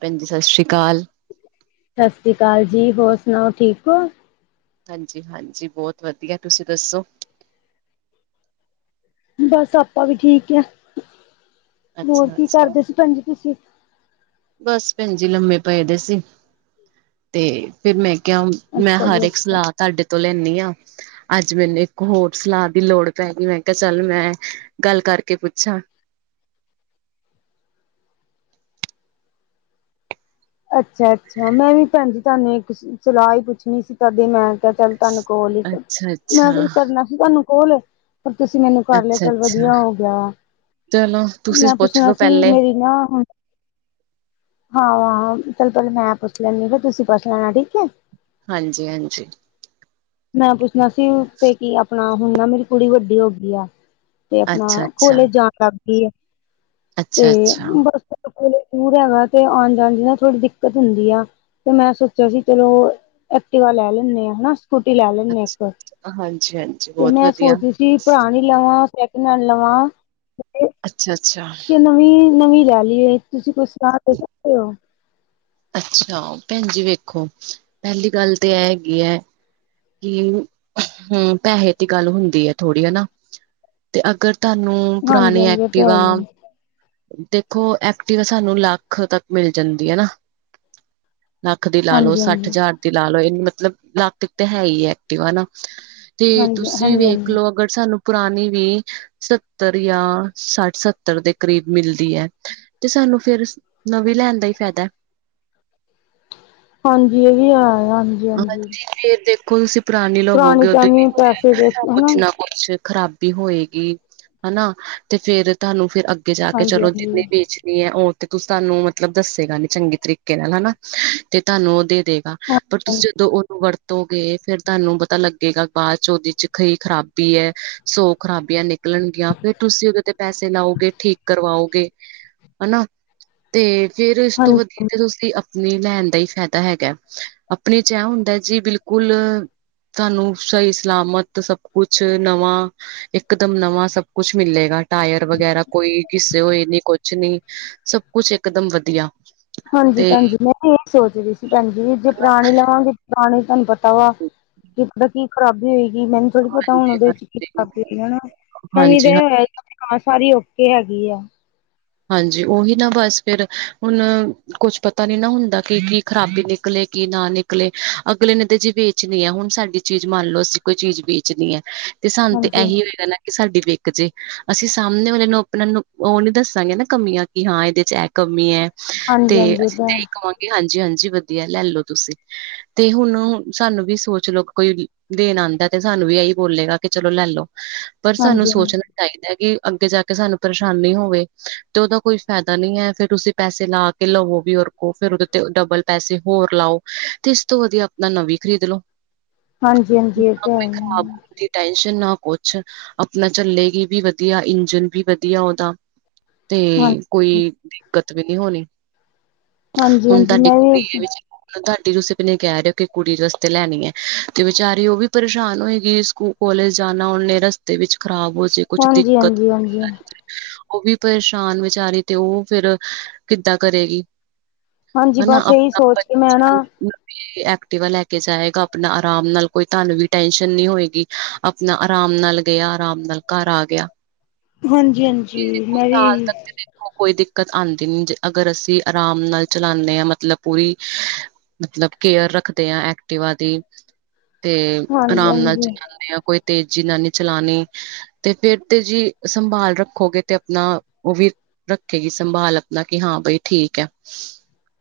ਭੈਣਜੀ, ਸਤਿ ਸ੍ਰੀ ਕਾਲ। ਸਤਿ ਸ਼੍ਰੀ ਕਾਲ ਜੀ, ਹੋਰ ਸੁਣਾਓ ਠੀਕ ਓ? ਹਾਂਜੀ-ਹਾਂਜੀ ਬਹੁਤ ਵਧੀਆ ਤੁਸੀਂ ਦੱਸੋ? ਬਸ ਆਪਾਂ ਵੀ ਠੀਕ ਆ ਹੋਰ ਅੱਛਾ ਕੀ ਅੱਛਾ ਕਰਦੇ ਸੀ ਭੈਣ ਜੀ ਤੁਸੀਂ? ਬਸ, ਭੈਣਜੀ ਲੰਮੇ ਪਏ ਦੇ ਸੀ। ਤੇ ਫੇਰ ਮੈਂ ਕਿਹਾ ਮੈਂ ਅੱਛਾ ਹਰ ਜੀ ਇੱਕ ਅੱਛਾ। ਸਲਾਹ ਤਹਾਡੇ ਤੋਂ ਲੈਣੀ ਆਂ ਅੱਜ ਮੈਨੂੰ ਇੱਕ ਹੋਰ ਸਲਾਹ ਦੀ ਲੋੜ ਪੈ ਗਈ ਮੈਂ ਕਿਹਾ ਚੱਲ ਮੈਂ ਗੱਲ ਕਰਕੇ ਪੁੱਛਾਂ। ਅੱਛਾ-ਅੱਛਾ ਮੈਂ ਵੀ ਭੈਣਜੀ ਤੁਹਾਨੂੰ ਇੱਕ ਸਲਾਹ ਹੀ ਪੁੱਛਣੀ ਸੀ ਤੁਹਾਡੇ ਮੈਂ ਚੱਲ ਤੁਹਾਨੂੰ ਕੋਲ ਹੀ ਅੱਛਾ ਮੈਂ ਅੱਛਾ ਕਰਨਾ ਸੀ ਫੇਰ ਤੁਹਾਨੂੰ ਕੋਲ ਪਰ ਤੁਸੀਂ ਮੈਨੂੰ ਕਰ ਲਿਆ ਅੱਛਾ ਚੱਲ, ਅੱਛਾ ਵਧੀਆ ਹੋ ਗਿਆ। ਚਲੋ ਤੁਸੀਂ ਮੈਂ ਪੁੱਛ ਪੁੱਛਣਾ ਲੋੋ ਸੀ ਪਹਿਲੇ ਮੇਰੀ ਨਾ ਹੁਣ ਹਾਂ ਆ ਪਹਿਲਾ ਮੈਂ ਪੁੱਛ ਲੈਣੀ ਫੇਰ ਤੁਸੀਂ ਪੁੱਛ ਲੈਣਾ ਠੀਕ ਐ ਹਾਂਜੀ ਹਾਂਜੀ ਮੈਂ ਪੁੱਛਣਾ ਸੀ ਤੇ ਕੀ ਆਪਣਾ ਹੁਣ ਨਾ ਮੇਰੀ ਕੁੜੀ ਵੱਡੀ ਹੋ ਗਈ ਐ ਤੇ ਅੱਛਾ ਆਪਣਾ ਅੱਛਾ ਕੋਲਜ ਜਾਣ ਲੱਗ ਗਈ ਐ ਤੇ ਅੱਛਾ ਅੱਛਾ ਬਸ ਕੋਲਜ ਦੂਰ ਹੈਗਾ ਤੇ ਆਣ ਜਾਣ ਚ ਨਾ ਥੋੜੀ ਦਿੱਕਤ ਹੁੰਦੀ ਆ ਤੇ ਮੈਂ ਸੋਚਿਆ ਸੀ ਚਲੋ ਐਕਟਿਵਾ ਲੈ ਲੈਨੇ ਆ ਹਨਾ ਸਕੁਟੀ ਲੈ ਲੈਣੇ ਆ ਇੱਕ ਅੱਛਾ ਹਾਂਜੀ ਹਾਂਜੀ ਤੇ ਬਹੁਤ ਮੈਂ ਵਧੀਆ ਸੋਚਦੀ ਸੀ ਪੁਰਾਣੀ ਲਵਾਂ ਸੈਕਿੰਡ ਹੈਨਡ ਲਵਾਂ, [unintelligible] ਅੱਛਾ, ਅੱਛਾ ਕਿ ਨਵੀਂ ਨਵੀਂ ਲੈ ਲਈਏ ਤੁਸੀਂ ਕੁਛ ਸਲਾਹ ਦੇ ਸਕਦੇ ਹੋ ਅੱਛਾ ਭੈਣਜੀ ਵੇਖੋ ਪਹਿਲੀ ਗੱਲ ਤੇ ਐਹ ਹੈਗੀ ਐ ਕਿ ਹੂੰ ਪੈਹੇ ਦੀ ਗੱਲ ਹੁੰਦੀ ਆ ਥੋੜੀ ਹਨਾ ਤੇ ਅਗਰ ਤੁਹਾਨੂੰ ਹਾਂਜੀ ਪੁਰਾਣੀ ਹਾਂਜੀ ਇਹ ਤੇ ਹੈ ਐਕਟਿਵਾ ਹੀ ਹੈ ਦੇਖੋ ਐਕਟਿਵਾ ਸਾਨੂੰ ਲੱਖ ਤੱਕ ਮਿਲ ਜਾਂਦੀ ਆ ਨਾ ਲੱਖ ਦੀ ਲਾ ਲਓ ਹਾਂਜੀ ਸੱਠ ਹਾਂਜੀ ਹਜ਼ਾਰ ਦੀ ਲਾ ਲਓ ਇਹ ਮਤਲਬ ਲੱਖ ਤੇ ਹੈ ਹੀ ਐਕਟਿਵ ਆ ਨਾ ਤੇ ਹਾਂਜੀ ਤੁਸੀਂ ਹਾਂਜੀ ਹਾਂਜੀ। ਵੇਖਲੋ ਅਗਰ ਸਾਨੂੰ ਪੁਰਾਣੀ ਵੀ ਸੱਤਰ ਜਾਂ ਸੱਠ, ਸੱਤਰ ਦੇ ਕਰੀਬ ਮਿਲਦੀ ਐ ਤੇ ਸਾਨੂੰ ਫੇਰ ਨਵੀਂ ਲੈਣ ਦਾ ਹੀ ਫੈਦਾ ਹਾਂਜੀ ਇਹ ਵੀ ਹੈ ਹਾਂਜੀ, ਹਾਂਜੀ ਫੇਰ ਦੇਖੋ ਤੁਸੀਂ ਪੁਰਾਣੀ ਲੋਵੋਗੇ ਤਾਂ ਉਹਦੇ ਐਵੇਂ ਪੈਸੇ ਵਿੱਚ ਵੇਸਟ ਹਨਾ ਕੁੱਛ ਨਾ ਕੁਛ ਖ਼ਰਾਬੀ ਹੋਏਗੀ, ਹਨਾ ਤੇ ਫੇਰ ਤੁਹਾਨੂੰ ਫੇਰ ਅੱਗੇ ਜਾ ਕੇ ਹਾਂਜੀ ਚਲੋ ਹਾਂਜੀ। ਜਿੰਨੀ ਵੇਜ ਇਹ ਉਹ ਤੇ ਤੁਸੀਂ ਤੁਹਾਨੂੰ ਮਤਲਬ ਦੱਸੇਗਾ ਨੀ ਚੰਗੇ ਤਰੀਕੇ ਨਾਲ ਹਨਾ, ਤੇ ਤੁਹਾਨੂੰ ਉਹਦੇ ਦੇਗਾ ਪਰ ਹਾਂਜੀ ਤੁਸੀਂ ਜਦੋਂ ਉਹਨੂੰ ਵਰ ਵਰਤੋ ਗਏ, ਫਿਰ ਤੁਹਾਨੂੰ ਪਤਾ ਲੱਗੇਗਾ ਬਾਅਦ 'ਚ ਉਹਦੇ 'ਚ ਕੀ ਖਰਾਬੀ ਹੈ ਸੋ ਖਰਾਬੀਆਂ ਨੇ ਨਿਕਲਣਗੀਆਂ, ਫਿਰ ਤੁਸੀਂ ਉਹਦੇ ਤੇ ਪੈਸੇ ਲਾਓਗੇ ਠੀਕ ਕਰਵਾਓਗੇ ਹਨਾ, ਤੇ ਫੇਰ ਇਸ ਤੋਂ ਹਾਂਜੀ ਵਧੀਆ ਤੁਸੀਂ ਆਪਣੀ ਲੈਣ ਦਾ ਹੀ ਫ਼ਾਇਦਾ ਹੈਗਾ, ਆਪਣੀ 'ਚ ਐਹ ਹੁੰਦਾ ਜੀ ਬਿਲਕੁਲ ਤੁਹਾਨੂੰ ਸਹੀ ਸਲਾਮਤ ਸਭ ਕੁਛ ਨਵਾਂ ਇੱਕਦਮ ਨਵਾਂ ਸਭ ਕੁਛ ਮਿਲੇਗਾ ਟਾਇਰ ਵਗੈਰਾ ਕੋਈ ਘਿਸੇ ਹੋਏ ਨੀ ਕੁਛ ਨੀ, ਸਭ ਕੁਛ ਇੱਕਦਮ ਵਧੀਆ ਹਾਂਜੀ ਤੇ ਭੈਣਜੀ ਮੈਂ ਇਹ ਸੋਚਦੀ ਸੀ ਭੈਣਜੀ ਜੇ ਪੁਰਾਣੀ ਲਵਾਂਗੇ ਪੁਰਾਣੀ ਤੁਹਾਨੂੰ ਪਤਾ ਕੀਤਾ ਵਾ ਕਿ ਪਤਾ ਕੀ ਖ਼ਰਾਬੀ ਹੋਏਗੀ ਮੈਨੂੰ ਥੋੜ੍ਹੀ ਪਤਾ ਹੋਣਾ ਹਾਂਜੀ ਉਹਦੇ ਵਿੱਚ ਕੀ ਖਰਾਬੀ ਹਨਾ, ਨਵੀਂ ਹਾਂਜੀ ਤਾਂ ਇਹ ਹੋਇਆ ਹਾਂ ਸਾਰੀ ਓਕੇ ਹੈਗੀ ਐ ਹਾਂਜੀ ਉਹੀ ਨਾ ਬਸ ਫੇਰ, ਹੁਣ ਕੁਛ ਪਤਾ ਨੀ ਨਾ ਹੁੰਦਾ ਕਿ ਕੀ ਖਰਾਬੀ ਨਿਕਲੇ ਕੀ ਨਾ ਨਿਕ ਨਿਕਲੇ, ਅਗਲੇ ਨੇ ਤੇ ਜੀ ਵੇਚਣੀ ਹੈ, ਹੁਣ ਸਾਡੀ ਚੀਜ਼ ਮੰਨ ਲਓ ਅਸੀਂ ਕੋਈ ਚੀਜ਼ ਵੇਚਣੀ ਹੈ ਤੇ ਸਾਨੂੰ ਤੇ ਹਾਂਜੀ ਐਹੀ ਹੋਏਗਾ ਨਾ ਕਿ ਸਾਡੀ ਵਿਕ ਜੇ, ਅਸੀਂ ਸਾਹਮਣੇ ਵਾਲੇ ਨੂੰ ਆਪਣਾ ਉਹ ਨੀ ਦੱਸ ਦਸਾਂਗੇ ਕਮੀਆਂ ਕਿ ਹਾਂ ਇਹਦੇ 'ਚ ਇਹ ਕਮੀ ਹੈ, ਤੇ ਹਾਂਜੀ ਹਾਂਜੀ ਇਹ ਅਸੀਂ ਤਾਂ ਹੈ ਇਹੀਂ ਕਵਾਂਗੇ ਹਾਂਜੀ -ਹਾਂਜੀ ਵਧੀਆ ਲੈ ਲਓ ਤੁਸੀਂ, ਤੇ ਹੁਣ ਸਾਨੂੰ ਵੀ ਸੋਚ ਲਓ ਕੋਈ ਦੇਨ ਆਂਦਾ ਤੇ ਸਾਨੂੰ ਵੀ ਇਹੀ ਬੋਲੇਗਾ ਕਿ ਚਲੋ ਲੈ ਲੋ ਪਰ ਸਾਨੂੰ ਹਾਂਜੀ ਸੋਚਣਾ ਚਾਹੀਦਾ ਕਿ ਅੱਗੇ ਜਾ ਕੇ ਸਾਨੂੰ ਪਰੇਸ਼ਾਨੀ ਹੋਵੇ ਤੇ ਉਹਦਾ ਕੋਈ ਫਾਇਦਾ ਨੀ ਹੈ ਫਿਰ ਤੁਸੀਂ ਪੈਸੇ ਲਾ ਕੇ ਲਵੋ ਵੀ ਔਰ ਕੋੋ, ਫੇਰ ਉਹਦੇ ਤੇ ਡਬਲ ਪੈਸੇ ਹੋਰ ਲਾਓ, ਤੇ ਇਸ ਤੋਂ ਵਧੀਆ ਆਪਣਾ ਨਵੀਂ ਖਰੀਦ ਲਓ ਹਾਂਜੀ- ਹਾਂਜੀ ਇਹ ਤੇ ਹੈ ਹੈ ਆਪਣੀ ਟੈਸ਼ਨ ਨਾ ਪੁਛ, ਆਪਣਾ ਚੱਲੇਗੀ ਵੀ ਵਧੀਆ, ਇੰਜਨ ਵੀ ਵਧੀਆ ਉਹਦਾ ਤੇ ਕੋਈ ਦਿੱਕਤ ਵੀ ਨੀ ਹੋਣੀ ਹਾਂਜੀ ਹੁਣ ਹਾਂਜੀ ਤੁਹਾਡੀ ਮੈਂ ਵੀ ਕੁੜੀ ਦੇ ਵਿੱਚ ਤੁਹਾਡੀ ਤੁਸੀੇਪਨ ਕਹਿ ਰਹੇ ਹੋ ਕਿ ਕੁੜੀ ਰਸਤੇ ਲੈਣੀ ਐ, ਤੇ ਵਿਚਾਰੀ ਉਹ ਵੀ ਪਰੇਸ਼ਾਨ ਹੋਏਗੀ ਸਕੂ ਕਾਲਜ ਜਾਣਾ ਉਹਨੇ ਰਸਤੇ ਵਿੱਚ ਖਰਾਬ ਹੋ ਜੇ ਕੁਛ ਹਾਂਜੀ, ਦਿੱਕਤ ਹਾਂਜੀ, ਹਾਂਜੀ। ਉਹ ਵੀ ਪਰੇਸ਼ਾਨ ਵਿਚਾਰੀ ਤੇ ਉਹ ਫੇਰ ਕਿੱਦਾਂ ਕਰੇਗੀ। ਹਾਂਜੀ ਹੈਨਾ ਬਸ ਇਹੀ ਆਪਣਾ ਸੋਚ ਕੇ ਮੈਂ ਨਾ [unintelligible] ਏ ਐਕਟੀਵਾ ਲੈ ਕੇ ਜਾਏਗਾ ਆਪਣਾ ਆਰਾਮ ਨਾਲ ਕੋਈ ਤੁਹਾਨੂੰ ਵੀ ਟੈਸ਼ਨ ਨਹੀਂ ਹੋਏਗੀ। ਆਪਨਾ ਆਰਾਮ ਨਾਲ ਗਿਆ, ਆਰਾਮ ਨਾਲ ਘਰ ਆ ਗਿਆ। ਹਾਂਜੀ, ਇਹ ਹਾਂਜੀ ਦੇਖੋ ਮੈਂ ਵੀ ਸਾਲ ਇਹੀ ਤੱਕ ਤੇ ਕੋਈ ਦਿੱਕਤ ਆਂਦੀ ਨੀ ਜੇ ਅਗਰ ਅਸੀਂ ਆਰਾਮ ਨਾਲ ਚਲਾਉਂਦੇ ਹਾਂ ਮਤਲਬ ਪੂਰੀ ਮਤਲਬ ਕੇਅਰ ਰੱਖਦੇ ਐ ਐਕਟਿਵਾ ਦੀ। ਤੇ ਹਾਂਜੀ ਆਰਾਮ ਨਾਲ ਹਾਂਜੀ ਚਲਾਉਂਦੇ ਆ ਕੋਈ ਤੇ ਜਿੰਨਾ ਨੇ ਚਲਾਉਣੀ ਤੇ ਫੇਰ ਤੇ ਜ਼ੀ ਸੰਭਾਲ ਰੱਖੋਗੇ ਤੇ ਆਪਣਾ, ਉਹ ਵੀ ਰੱਖੇਗੀ ਸੰਭਾਲ ਆਪਨਾ ਕਿ ਹਾਂ ਬਈ ਠੀਕ ਹੈ।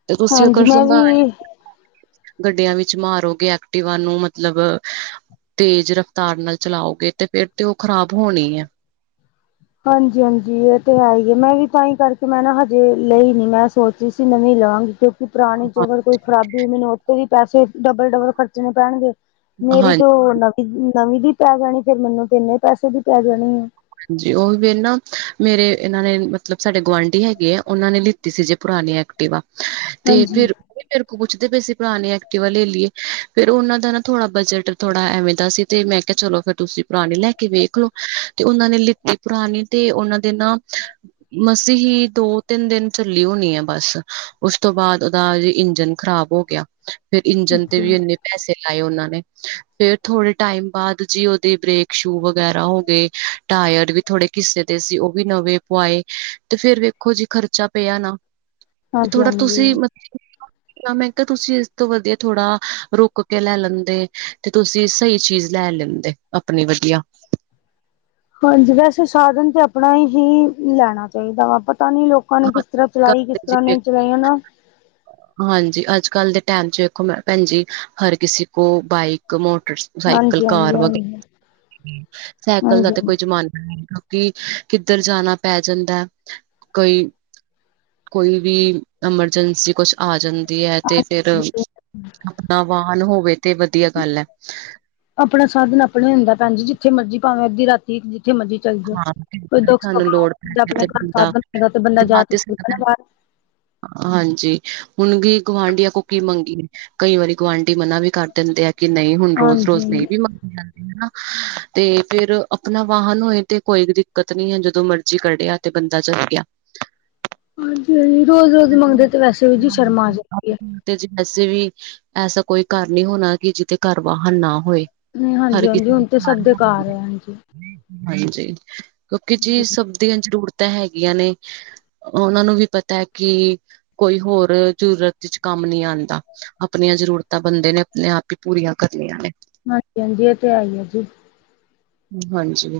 ਤੇ ਤੁਸੀ ਹਾਂਜੀ ਅਗਰ ਮੈਂ ਸੰਭਾਲ ਵੀ ਗੱਡੀਆਂ ਵਿੱਚ ਮਾਰੋਗੇ ਐਕਟਿਵਾ ਨੂੰ ਮਤਲਬ ਤੇਜ਼ ਰਫਤਾਰ ਨਾਲ ਚਲਾਓਗੇ ਤੇ ਫੇਰ ਤੇ ਉਹ ਖ਼ਰਾਬ ਹੋਣੀ ਐ। ਹਾਂਜੀ- ਹਾਂਜੀ ਇਹ ਤੇ ਹੈ ਹੀਏ, ਮੈਂ ਵੀ ਤਾਂ ਹੀ ਕਰਕੇ ਮੈਂ ਨਾ ਹਜੇ ਲਈ ਨੀ ਮੈਂ ਸੋਚ ਰਹੀ ਸੀ ਨਵੀਂ ਲਵਾਂਗੀ ਕਿਉਂ ਕਿ ਪੁਰਾਣੀ ਚ ਅਗਰ ਕੋਈ ਖਰਾਬੀ ਮੈਨੂੰ ਉੱਥਤੇ ਵੀ ਪੈਸੇ ਡਬਲ-ਡਬਲ ਖਰਚਣੇ ਪੈਣਗੇ। ਮੇਰੀ ਹਾਂਜੀ ਤੋਂ ਨਵੀ- ਨਵੀਂ ਦੀ ਪੈ ਜਾਣੀ ਫਿਰ ਮੈਨੂੰ ਤੰ ਇਨੇ ਪੈਸੇ ਦੀ ਪੈ ਜਾਣੀ ਏ। ਹਾਂਜੀ, ਉਹ ਫਿਰ ਨਾ ਮੇਰੇ ਇਹਨਾਂ ਨੇ ਮਤਲਬ ਸਾਡੇ ਗੁਆਂਢੀ ਹੈਗੇ ਆ ਉਹਨਾਂ ਨੇ ਲ ਦਿਤੀ ਸੀ ਜੇ ਪੁਰਾਣੀ ਐਕਟਿਵਾ, ਤੇ ਹਾਂਜੀ ਫਿਰ ਉਹ ਵੀ ਮੇਰੇ ਕੋਲ ਪੁੱਛਦੇ ਪਏ ਸੀ ਪੁਰਾਣੀ ਐਕਟਿਵਾ ਲੈ ਲਈਏ, ਫੇਰ ਉਹਨਾਂ ਦਾ ਨਾ ਥੋੜਾ ਬਜਟ ਥੋੜ੍ਹਾ ਐਵੇਂ ਦਾ ਸੀ, ਤੇ ਮੈਂ ਕਿਹਾ ਚਲੋ ਫੇਰ ਤੁਸੀਂ ਪੁਰਾਣੇ ਲੈ ਕੇ ਵੇਖ ਲੋ। ਤੇ ਉਹਨਾਂ ਨੇ ਲਿੱਤੇ ਪੁਰਾਣੇ, ਤੇ ਉਹਨਾਂ ਦੇ ਨਾ ਮਸੀ ਹੀ ਦੋ ਤਿੰਨ ਦਿਨ ਚੱਲੀ ਹੋਣੀ ਏ ਬੱਸ, ਉਸ ਤੋਂ ਬਾਅਦ ਉਹਦਾ ਜ ਇੰਜਨ ਖ਼ਰਾਬ ਹੋ ਆ, ਫਿਰ ਇੰਜਣ ਤੇ ਓਕੇ ਵੀ ਇੰਨੇ ਪੈਸੇ ਲਾਏ ਉਹਨਾਂ ਨੇ, ਫੇਰ ਥੋੜੇ ਟਾਈਮ ਬਾਅਦ ਜੀ ਉਹਦੇ ਬ੍ਰੇਕ ਸ਼ੂ ਵਗੈਰਾ ਹੋ ਗਏ। ਟਾਇਰ ਵੀ ਥੋੜੇ ਘਿਸੇ ਦੇ ਸੀ, ਉਹ ਵੀ ਨਵੇਂ ਪਵਾਏ, ਤੇ ਫੇਰ ਵੇਖੋ ਜੀ ਖਰਚਾ ਪਿਆ ਨਾ। ਹਾਂਜੀ ਥੋੜਾ ਹਾਂਜੀ ਤੁਸੀਂ ਮਤ ਮੈਂ ਕਿਹਾ ਤੁਸੀਂ ਇਸ ਤੋਂ ਵਧੀਆ ਥੋੜਾ ਰੁਕ ਕੇ ਲੈ ਲੈਂਦੇ ਤੇ ਤੁਸੀਂ ਸਹੀ ਚੀਜ਼ ਲੈ ਲੈਂ ਤੇ ਆਪਣੀ ਵਧੀਆ। ਹਾਂਜੀ, ਵੈਸੇ ਸਾਧਨ ਤੇ ਆਪਣਾ ਹੀ ਲੈਣਾ ਚਾਹੀਦਾ ਵਾ ਪਤਾ ਨੀ ਲੋਕ ਲੋਕਾਂ ਨੇ ਹਾਂ ਕਿਸ ਤਰ੍ਹਾਂ ਚਲਾਈ ਕਿਸ ਤਰ੍ਹਾਂ ਨਹੀਂ ਚਲਾਈ ਹੈਨਾ। ਹਾਂ। ਹਾਂਜੀ, ਅੱਜ ਕੱਲ ਦੇ ਟਾਈਮ ਚ ਵੇਖੋ ਮੈਂ ਭੈਣਜੀ ਹਰ ਕਿਸੇ ਕੋਲ ਬਾਈਕ ਮੋਟਰ ਸਾਈਕਲ ਹਾਂਜੀ ਹਾਂਜੀ ਕਾਰ ਵਗੈ ਹਾਂਜੀ ਸਾਈਕਲ ਦਾ ਹਾਂਜੀ ਤੇ ਕੋਈ ਜ਼ਮਾਨਾ ਤੀ ਕਿੱਧਰ ਜਾਣਾ ਪੈ ਜਾਂਦੈ। ਕੋਈ, ਕੋਈ ਵੀ ਐਮਰਜੈਂਸੀ ਕੁਛ ਆ ਜਾਂਦੀ ਹੈ, ਤੇ ਫਿਰ ਹਾਂਜੀ ਆਪਣਾ ਵਾਹਨ ਹੋਵੇ ਤੇ ਵਧੀਆ ਗੱਲ ਹੈ। ਆਪਣਾ ਸਾਧਨ ਆਪਣਾ ਹੀ ਹੁੰਦੈ ਭੈਣਜੀ, ਜਿੱਥੇ ਮਰਜ਼ੀ ਭਾਵੇਂ ਅੱਧੀ ਰਾਤੀ ਜਿੱਥੇ ਮਰਜ਼ੀ ਚੱਲ ਜੋ, ਹਾਂ ਕੋਈ ਦੁੱਖ ਸਾਨੂੰ ਸੁੱਖ ਲੋੜ ਪੈ ਆਪਣੇ ਤੇ ਘਰ ਬੰਦਾ ਸਾਧਨ ਹੈਗਾ ਤੇ ਬੰਦਾ ਜਾ ਤੇ ਸਕਦੈ ਨਾ ਬਾਹਰ। ਹਾਂਜੀ, ਹੁਣ ਗ ਗੁਆਂਢੀਆਂ ਕੋ ਕੀ ਮੰਗੀਏ। ਕਈ ਵਾਰੀ ਗੁਆਂਢੀ ਮਨਾ ਵੀ ਕਰ ਦਿੰਦੇ ਆ ਕਿ ਨਹੀਂ ਹੁਣ ਹਾਂਜੀ ਰੋਜ਼-ਰੋਜ਼ ਨਹੀਂ ਵੀ ਮੰਗੀ ਜਾਂਦੀ ਹੈਨਾ, ਤੇ ਫਿਰ ਆਪਣਾ ਵਾਹਨ ਹੋਏ ਤੇ ਕੋਈ ਵੀ ਦਿੱਕਤ ਨੀ ਹੈ ਜਦੋਂ ਮਰਜ਼ੀ ਕੱਢਿਆ ਤੇ ਬੰਦਾ ਚੱਲ ਗਿਆ। ਰੋਜ਼-ਰੋਜ਼ ਮੰਗਦੇ ਤੇ ਵੈਸੇ ਵੀ ਜੀ ਸ਼ਰਮਾ ਆ ਜਾਏ। ਤੇ ਵੈਸੇ ਵੀ ਐਸਾ ਕੋਈ ਘਰ ਨਹੀਂ ਹੋਣਾ ਕਿ ਜਿੱਦੇ ਘਰ ਵਾਹਨ ਨਾ ਹੋਏ। ਨਹੀਂ ਹਰ ਹਾਂਜੀ ਹਾਂਜੀ ਕਿਸਮ ਹੁਣ ਤੇ ਸਭ ਦੇ ਘਰ ਦੀ। ਹੈ ਹਾਂਜੀ। ਹਾਂਜੀ, ਕਿਉਂਕਿ ਜੀ ਹਾਂਜੀ ਸਬਦੀਆਂ ਜ਼ਰੂਰਤ ਤਾਂ ਹੈਗੀਆਂ ਨੇ, ਉਹਨਾਂ ਨੂੰ ਵੀ ਪਤੈ ਕਿ ਕੋਈ ਹੋਰ ਜ਼ਰੂਰਤ ਚ ਕੰਮ ਨਹੀਂ ਆਂਦਾ। ਆਪਣੀਆਂ ਜ਼ਰੂਰਤਾਂ ਬੰਦੇ ਨੇ ਆਪਣੇ ਆਪ ਹੀ ਪੂਰੀਆਂ ਕਰਨੀਆਂ ਨੇ। ਹਾਂਜੀ- ਹਾਂਜੀ, ਏ ਤੇ ਹੈਈ ਐ ਜੀ। ਹਾਂਜੀ,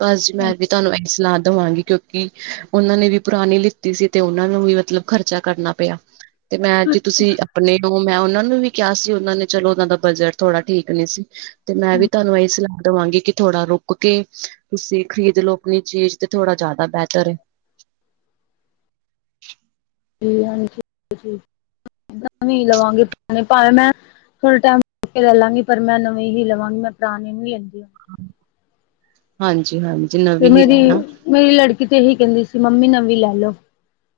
ਬਸ ਜੀ ਮੈਂ ਵੀ ਤਾਨੂੰ ਇਕ ਸਲਾ ਦਵਾਂਗੀ, ਕਿਉਂਕ ਕਿ ਓਨਾਂ ਨੇ ਵੀ ਪੁਰਾਨੀ ਲਿੱਤੀ ਸੀ, ਤੇ ਓਨਾਂ ਨੂੰ ਵੀ ਮਤਲਬ ਖ਼ਰਚਾ ਕਰਨਾ ਪਿਆ। ਤੇ ਮੈਂ ਜੀ, ਤੁਸੀਂ ਆਪਨੇ ਮੈਂ ਓਨਾਂ ਨੂੰ ਵੀ ਕੇਆ ਸੀ, ਓਨਾਂ ਨੇ ਚਲੋ ਓਨਾਂ ਦਾ ਬਜਟ ਥੋੜ੍ਹਾ ਠੀਕ ਨੀ ਸੀ। ਤੇ ਮੈਂ ਵੀ ਤਾਨੂੰ ਏਹੀ ਸਲਾ ਦੇਵਾਂਗੀ ਕਿ ਥੋੜਾ ਰੁਕ ਰੁਕ ਕੇ ਤੁਸੀਂ ਖਰੀਦ ਲੋੋ, ਆਪਣੀ ਚੀਜ਼ ਤੇ ਥੋੜਾ ਜਾਦਾ ਬੈਟਰ ਐ। [inaudible] ਹਾਂ ਜੀ -ਹਾਜੀ ਆਪਣੀ ਲਵਾਂਗੇ, ਪਰ ਮੈਂ ਥੋੜੇ ਟੈਮ ਲੈ ਲਾਂਗੀ, ਪਰ ਮੈਂ ਨਵੀ ਹੀ ਲਵਾਂਗੀ ਮੈਂ ਪੁਰਾਨੀ ਨੀ ਲੈਂਦੀ ਹਾਂਜੀ, ਹਾਂਜੀ! ਤੇ, ਨਵੀਂ ਹੀ ਲੈਣਾ ਮੇਰੀ-ਮੇਰੀ ਲੜਕੀ ਤੇ ਏਹੀ ਕਹਿੰਦੀ ਸੀ, ਮੰਮੀ ਨਵੀਂ ਲੈ ਲਓ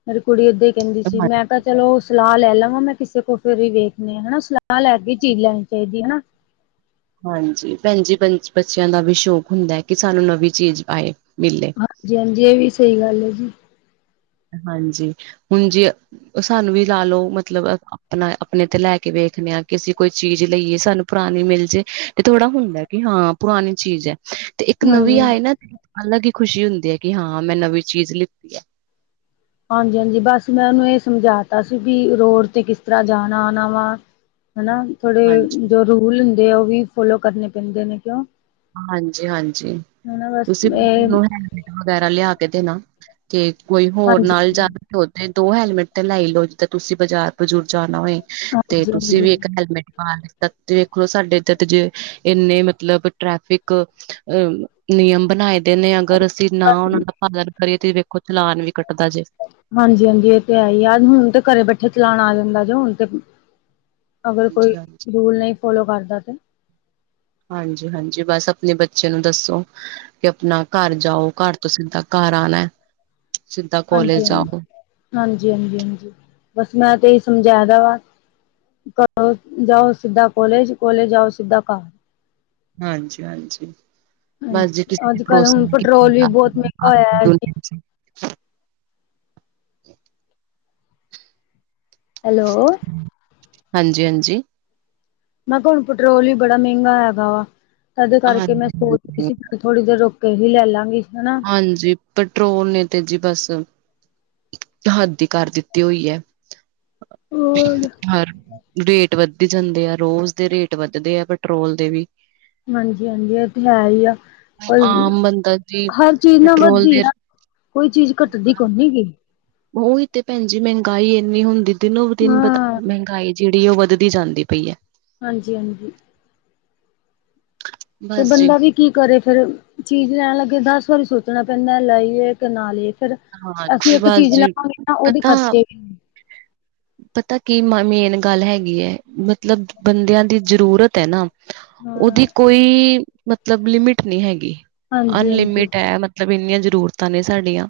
ਪਰ ਕੁੜੀ ਉਦਾਂ ਹੀ ਕਹਿੰਦੀ ਸੀ, ਹਾਂ ਮੈਂ-ਤਾਂ ਚਲੋ ਸਲਾ ਲੈ ਲਵਾਂ ਮੈਂ ਕਿਸੇ ਕੋਲ, ਫਿਰ ਹੀ ਵੇਖ ਨੇ ਹੈਨਾ ਸਲਾਹ ਲੈ ਕੇ ਚੀਜ਼ ਲੈਣੀ ਚਾਹੀਦੀ ਹਨਾ ਹਾਂਜੀ, ਭੈਣ ਜੀ, ਬੱਚਿਆਂ ਦਾ ਵੀ ਸ਼ੌਕ ਹੁੰਦਾ ਕਿ ਸਾਨੂੰ ਨਵੀਂ ਚੀਜ਼ ਆਏ ਮਿਲੇ। ਹਾਂਜੀ, ਹਾਂਜੀ ਏ ਵੀ ਸਹੀ ਗੱਲ ਐ ਜੀ ਹਾਂਜੀ, ਹੁਣ ਜੇ ਓ ਸਾਨੂੰ ਵੀ ਲਾ ਲਓ, ਮਤਲਬ ਆਪਣਾ-ਆਪਣੇ ਤੇ ਲੈ ਕੇ ਵੇਖਣੇ ਆ, ਕਿਸੀਂ ਕੋਈ ਚੀਜ਼ ਲਈਏ ਸਾਨੂੰ ਪੁਰਾਨੀ ਮਿਲ ਜੇ, ਤੇ ਥੋੜਾ ਹੁੰਦਾ ਕੀ ਹਾਂ, ਪੁਰਾਨੀ ਚੀਜ਼ ਐ ਤੇ ਇੱਕ ਨਵੀਂ ਹਾਂਜੀ। ਆਏ ਨਾ, ਅਲੱਗ ਈ ਖੁਸ਼ੀ ਹੁੰਦੀ ਐ ਕਿ ਹਾਂ ਮੈਂ ਨਵੀਂ ਚੀਜ਼ ਲਿ ਹਾਂਜੀ, ਹਾਂਜੀ, ਬਸ ਮੈਂ ਓਨੂੰ ਇਹ ਸਮਝਾ ਤਾਂ ਸੀ ਬੀ ਰੋਡ ਤੇ ਕਿਸ ਤਰ੍ਹਾਂ ਜਾਣਾ-ਆਨਾ ਵਾ ਹਨਾ ਥੋੜੇ ਹਾਂਜੀ ਜੋ ਰੂਲ ਹੁੰਦੇ ਆ ਓਹ ਵੀ ਫੋਲੋ ਕਰਨੇ ਪੈਂਦੇ ਨੇ ਕਿਉਂ ਹਾਂਜੀ, ਹਾਂਜੀ, ਹਨਾ ਬਸ ਤੁਸੀਂ [unintelligible] ਇਹ ਵਗੈਰਾ ਲਿਆ ਕੇ ਦੇਨਾ ਤੇ ਕੋਈ ਹੋਰ ਹਾਂਜੀ ਨਾਲ ਹਾਂਜੀ ਜਾਨਾ ਓਥੇ ਦੋ ਹੈਲਮੇਟ ਤੇ ਲੈ ਈ ਲਓ ਜਿੱਦਾਂ ਤੁਸੀਂ ਬਜ਼ਾਰ-ਬਜ਼ੂਰ ਜਾਨਾ ਹੋਏ ਤੇ ਤੁਸੀਂ ਹਾਂਜੀ ਵੀ ਇੱਕ ਹੈਲਮੇਟ ਪਾ ਲੀਤਾ 'ਤੇ ਦੇਖ ਲੋ, ਸਾਡੇ ਏਧਰ ਤੇ ਜੇ ਇੰਨੇ ਮਤਲਬ ਟ੍ਰੈਫਿਕ ਅ ਨਿਯਮ ਬਨਾਏ ਦੇ ਨੇ, ਅਗਰ ਅਸੀਂ ਨਾ ਓਨਾ ਦਾ ਅਗਰ ਕਰੀਏ, ਤੇ ਵੇਖੋ ਚਲਾਨ ਵੀ ਕੱਟਦਾ ਜੇ। ਹਾਂਜੀ, ਹਾਂਜੀ, ਏ-ਤੇ-ਹੈ-ਈ ਐ ਹੁਨ ਤੇ ਘਰੇ ਬੈਠੇ ਚਲਾਣ ਆ ਜਾਂਦਾ ਹੁਣ ਤੇ ਅਗਰ ਕੋਈ ਹਾਂਜੀ-ਹਾਂਜੀ। ਰੂਲ ਨਹੀਂ ਫੋਲੋ ਕਰਦਾ ਤੇ। ਹਾਂਜੀ, ਹਾਂਜੀ, ਬਸ ਆਪਣੇ ਬੱਚੇ ਨੂੰ ਦੱਸੋ ਕਿ ਆਪਣਾ ਘਰ ਜਾਓ, ਘਰ ਤੋਂ ਸਿੱਦਾ, ਘਰ ਆਨਾ। ਹਾਂਜੀ, ਹਾਂਜੀ, ਹਾਂਜੀ, ਹਾਂਜੀ, ਬਸ ਮੈਂ-ਤੇ-ਈ ਸਮਝਾਦਾ ਵਾ ਘਰ ਜਾਓ, ਸਿੱਧਾ ਕੋਲੇਜ, ਕੋਲੇਜ ਜਾਓ, ਸਿੱਧਾ ਘਾ ਹਾਂਜੀ, ਹਾਂਜੀ। ਬੱਸ ਜੀ ਹਾਂਜੀ ਕਿਸੀ ਨੇ ਅੱਜ ਕੱਲ ਹੁਣ ਭਰੋਸਾ ਪੈਟਰੋਲ ਵੀ ਕੀਤਾ ਬਹੁਤ ਮਹਿੰਗਾ ਹੋਇਆ ਹੈ ਜੀ [unintelligible] ਹੈਲੋ! ਹਾਂਜੀ, ਹਾਂਜੀ! ਮੈਂ ਕਾ, ਹੁਣ ਪੈਟਰੋਲ ਹੀ ਬੜਾ ਮੈਂਗਾ ਹੈਗਾ ਵਾ, ਏਦੇ ਕਰਕੇ ਮੈਂ ਸੋਚ ਰੀ ਹਾਂਜੀ ਸੀ ਥੋੜੀ ਦੇਰ ਰੁਕੇ ਹੀ ਲੈ ਲਾਂਗੀ ਹੈਨਾ। ਹਾਂਜੀ, ਪੈਟਰੋਲ ਨੇ ਤੇ ਜੀ ਬਸ ਹੱਦ ਈ ਕਰ ਦਿੱਤੀ ਹੋਈ ਐ, ਹੋਰ ਹਰ ਰੇਟ ਵੱਧੀ ਜਾਂਦੇ ਆ, ਰੋਜ਼ ਦੇ ਰੇਟ ਵੱਧਦੇ ਆ, ਪੈਟਰੋਲ ਦੇ ਵੀ। ਹਾਂਜੀ, ਹਾਂਜੀ, ਏ ਤੇ ਹੈ ਈ ਐ, ਪਰ ਆਮ ਬੰਦਾ ਜੀ ਹਰ ਚੀਜ਼ ਨਾ ਪੈਟਰੋਲ ਵੱਧਦੀ ਦੇ ਐ, ਕੋਈ ਚੀਜ਼ ਘੱਟਦੀ ਕੋਨੀ ਗੀ। ਓਈ ਤੇ ਭੈਣ ਜੀ, ਮੰਗਾਈ ਏਨੀ ਹੁੰਦੀ, ਦਿਨੋ-ਦਿਨ- ਹਾਂ ਮਹਿੰਗਾਈ ਜੇੜੀ ਓ ਵਧ ਦੀ ਜਾਂਦੀ ਪਈ ਐ। ਹਾਂਜੀ, ਹਾਂਜੀ। ਤੇ ਬਸ ਜੀ ਬੰਦਾ ਵੀ ਕੀ ਕਰੇ ਫਿਰ ਚੀਜ਼ ਲੈਣ ਲੱਗੇ ਦਸ ਵਾਰੀ ਸੋਚਣਾ ਪੈਂਦਾ ਲਈਏ ਕਿ ਨਾ ਲਈਏ ਫਿਰ ਅਸੀਂ ਹਾਂਜੀ ਇੱਕ ਬਸ ਚੀਜ਼ ਜੀ ਲਾਵਾਂਗੇ ਨਾ ਓਦੇ ਪਤਾ ਖ਼ਰਚੇ [inaudible] ਪਤਾ ਕੀ ਮੇਨ ਗੱਲ ਹੈਗੀ ਹੈ ਮਤਲਬ ਬੰਦਿਆਂ ਦੀ ਜ਼ਰੂਰਤ ਹੈ ਨਾ ਹਾਂ ਉਹਦੀ ਕੋਈ ਮਤਲਬ ਲਿਮਿਟ ਨਹੀਂ ਹੈਗੀ ਹਾਂਜੀ ਹਾਂਜੀ ਅਨਲਿਮਿਟ ਹੈ ਮਤ ਮਤਲਬ ਇੰਨੀਆਂ ਜ਼ਰੂਰਤਾਂ ਨੇ ਸਾਡੀਆਂ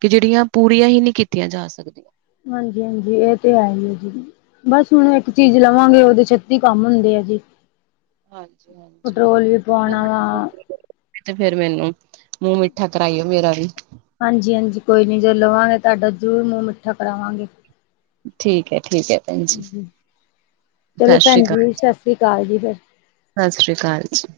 ਕੀ ਜੇੜੀਆਂ ਪੂਰੀਆਂ ਹੀ ਨੀਂ ਕੀਤੀਆਂ ਜਾ ਸਕਦੀਆਂ। ਹਾਂਜੀ-ਹਾਂਜੀ, ਏ ਤੇ ਹੈਹੀ ਐ ਜੀ। ਬਸ ਹੁਣ ਇੱਕ ਚੀਜ਼ ਲਵਾਂਗੇ, ਓਦੇ ਛੱਤੀ ਕੰਮ ਹੁੰਦੇ ਐ ਜੀ। ਹਾਂਜੀ-ਹਾਂਜੀ ਪਟਰੋਲ ਵੀ ਪਵਾਉਂਣਾ ਵਾ। ਤੇ ਫਿਰ ਮੈਨੂੰ, ਮੂੰਹ ਮਿੱਠਾ ਕਰਾਈਓ ਮੇਰਾ ਵੀ। ਹਾਂਜੀ-ਹਾਂਜੀ ਕੋਈ ਨੀਂ ਜੇ ਲਵਾਂਗੇ ਤੁਆਡਾ ਜਰੂਰ ਮੂੰਹ ਮਿੱਠਾ ਕਰਾਵਾਂਗੇ। ਠੀਕੈ-ਠੀਕੈ। ਹਾਂਜੀ ਚਲੋ ਭੈਣਜੀ, ਸਸ ਸ੍ਰੀ ਅਕਾਲ ਜੀ। ਸਸ ਸ਼੍ਰੀ ਅਕਾਲ ਜੀ।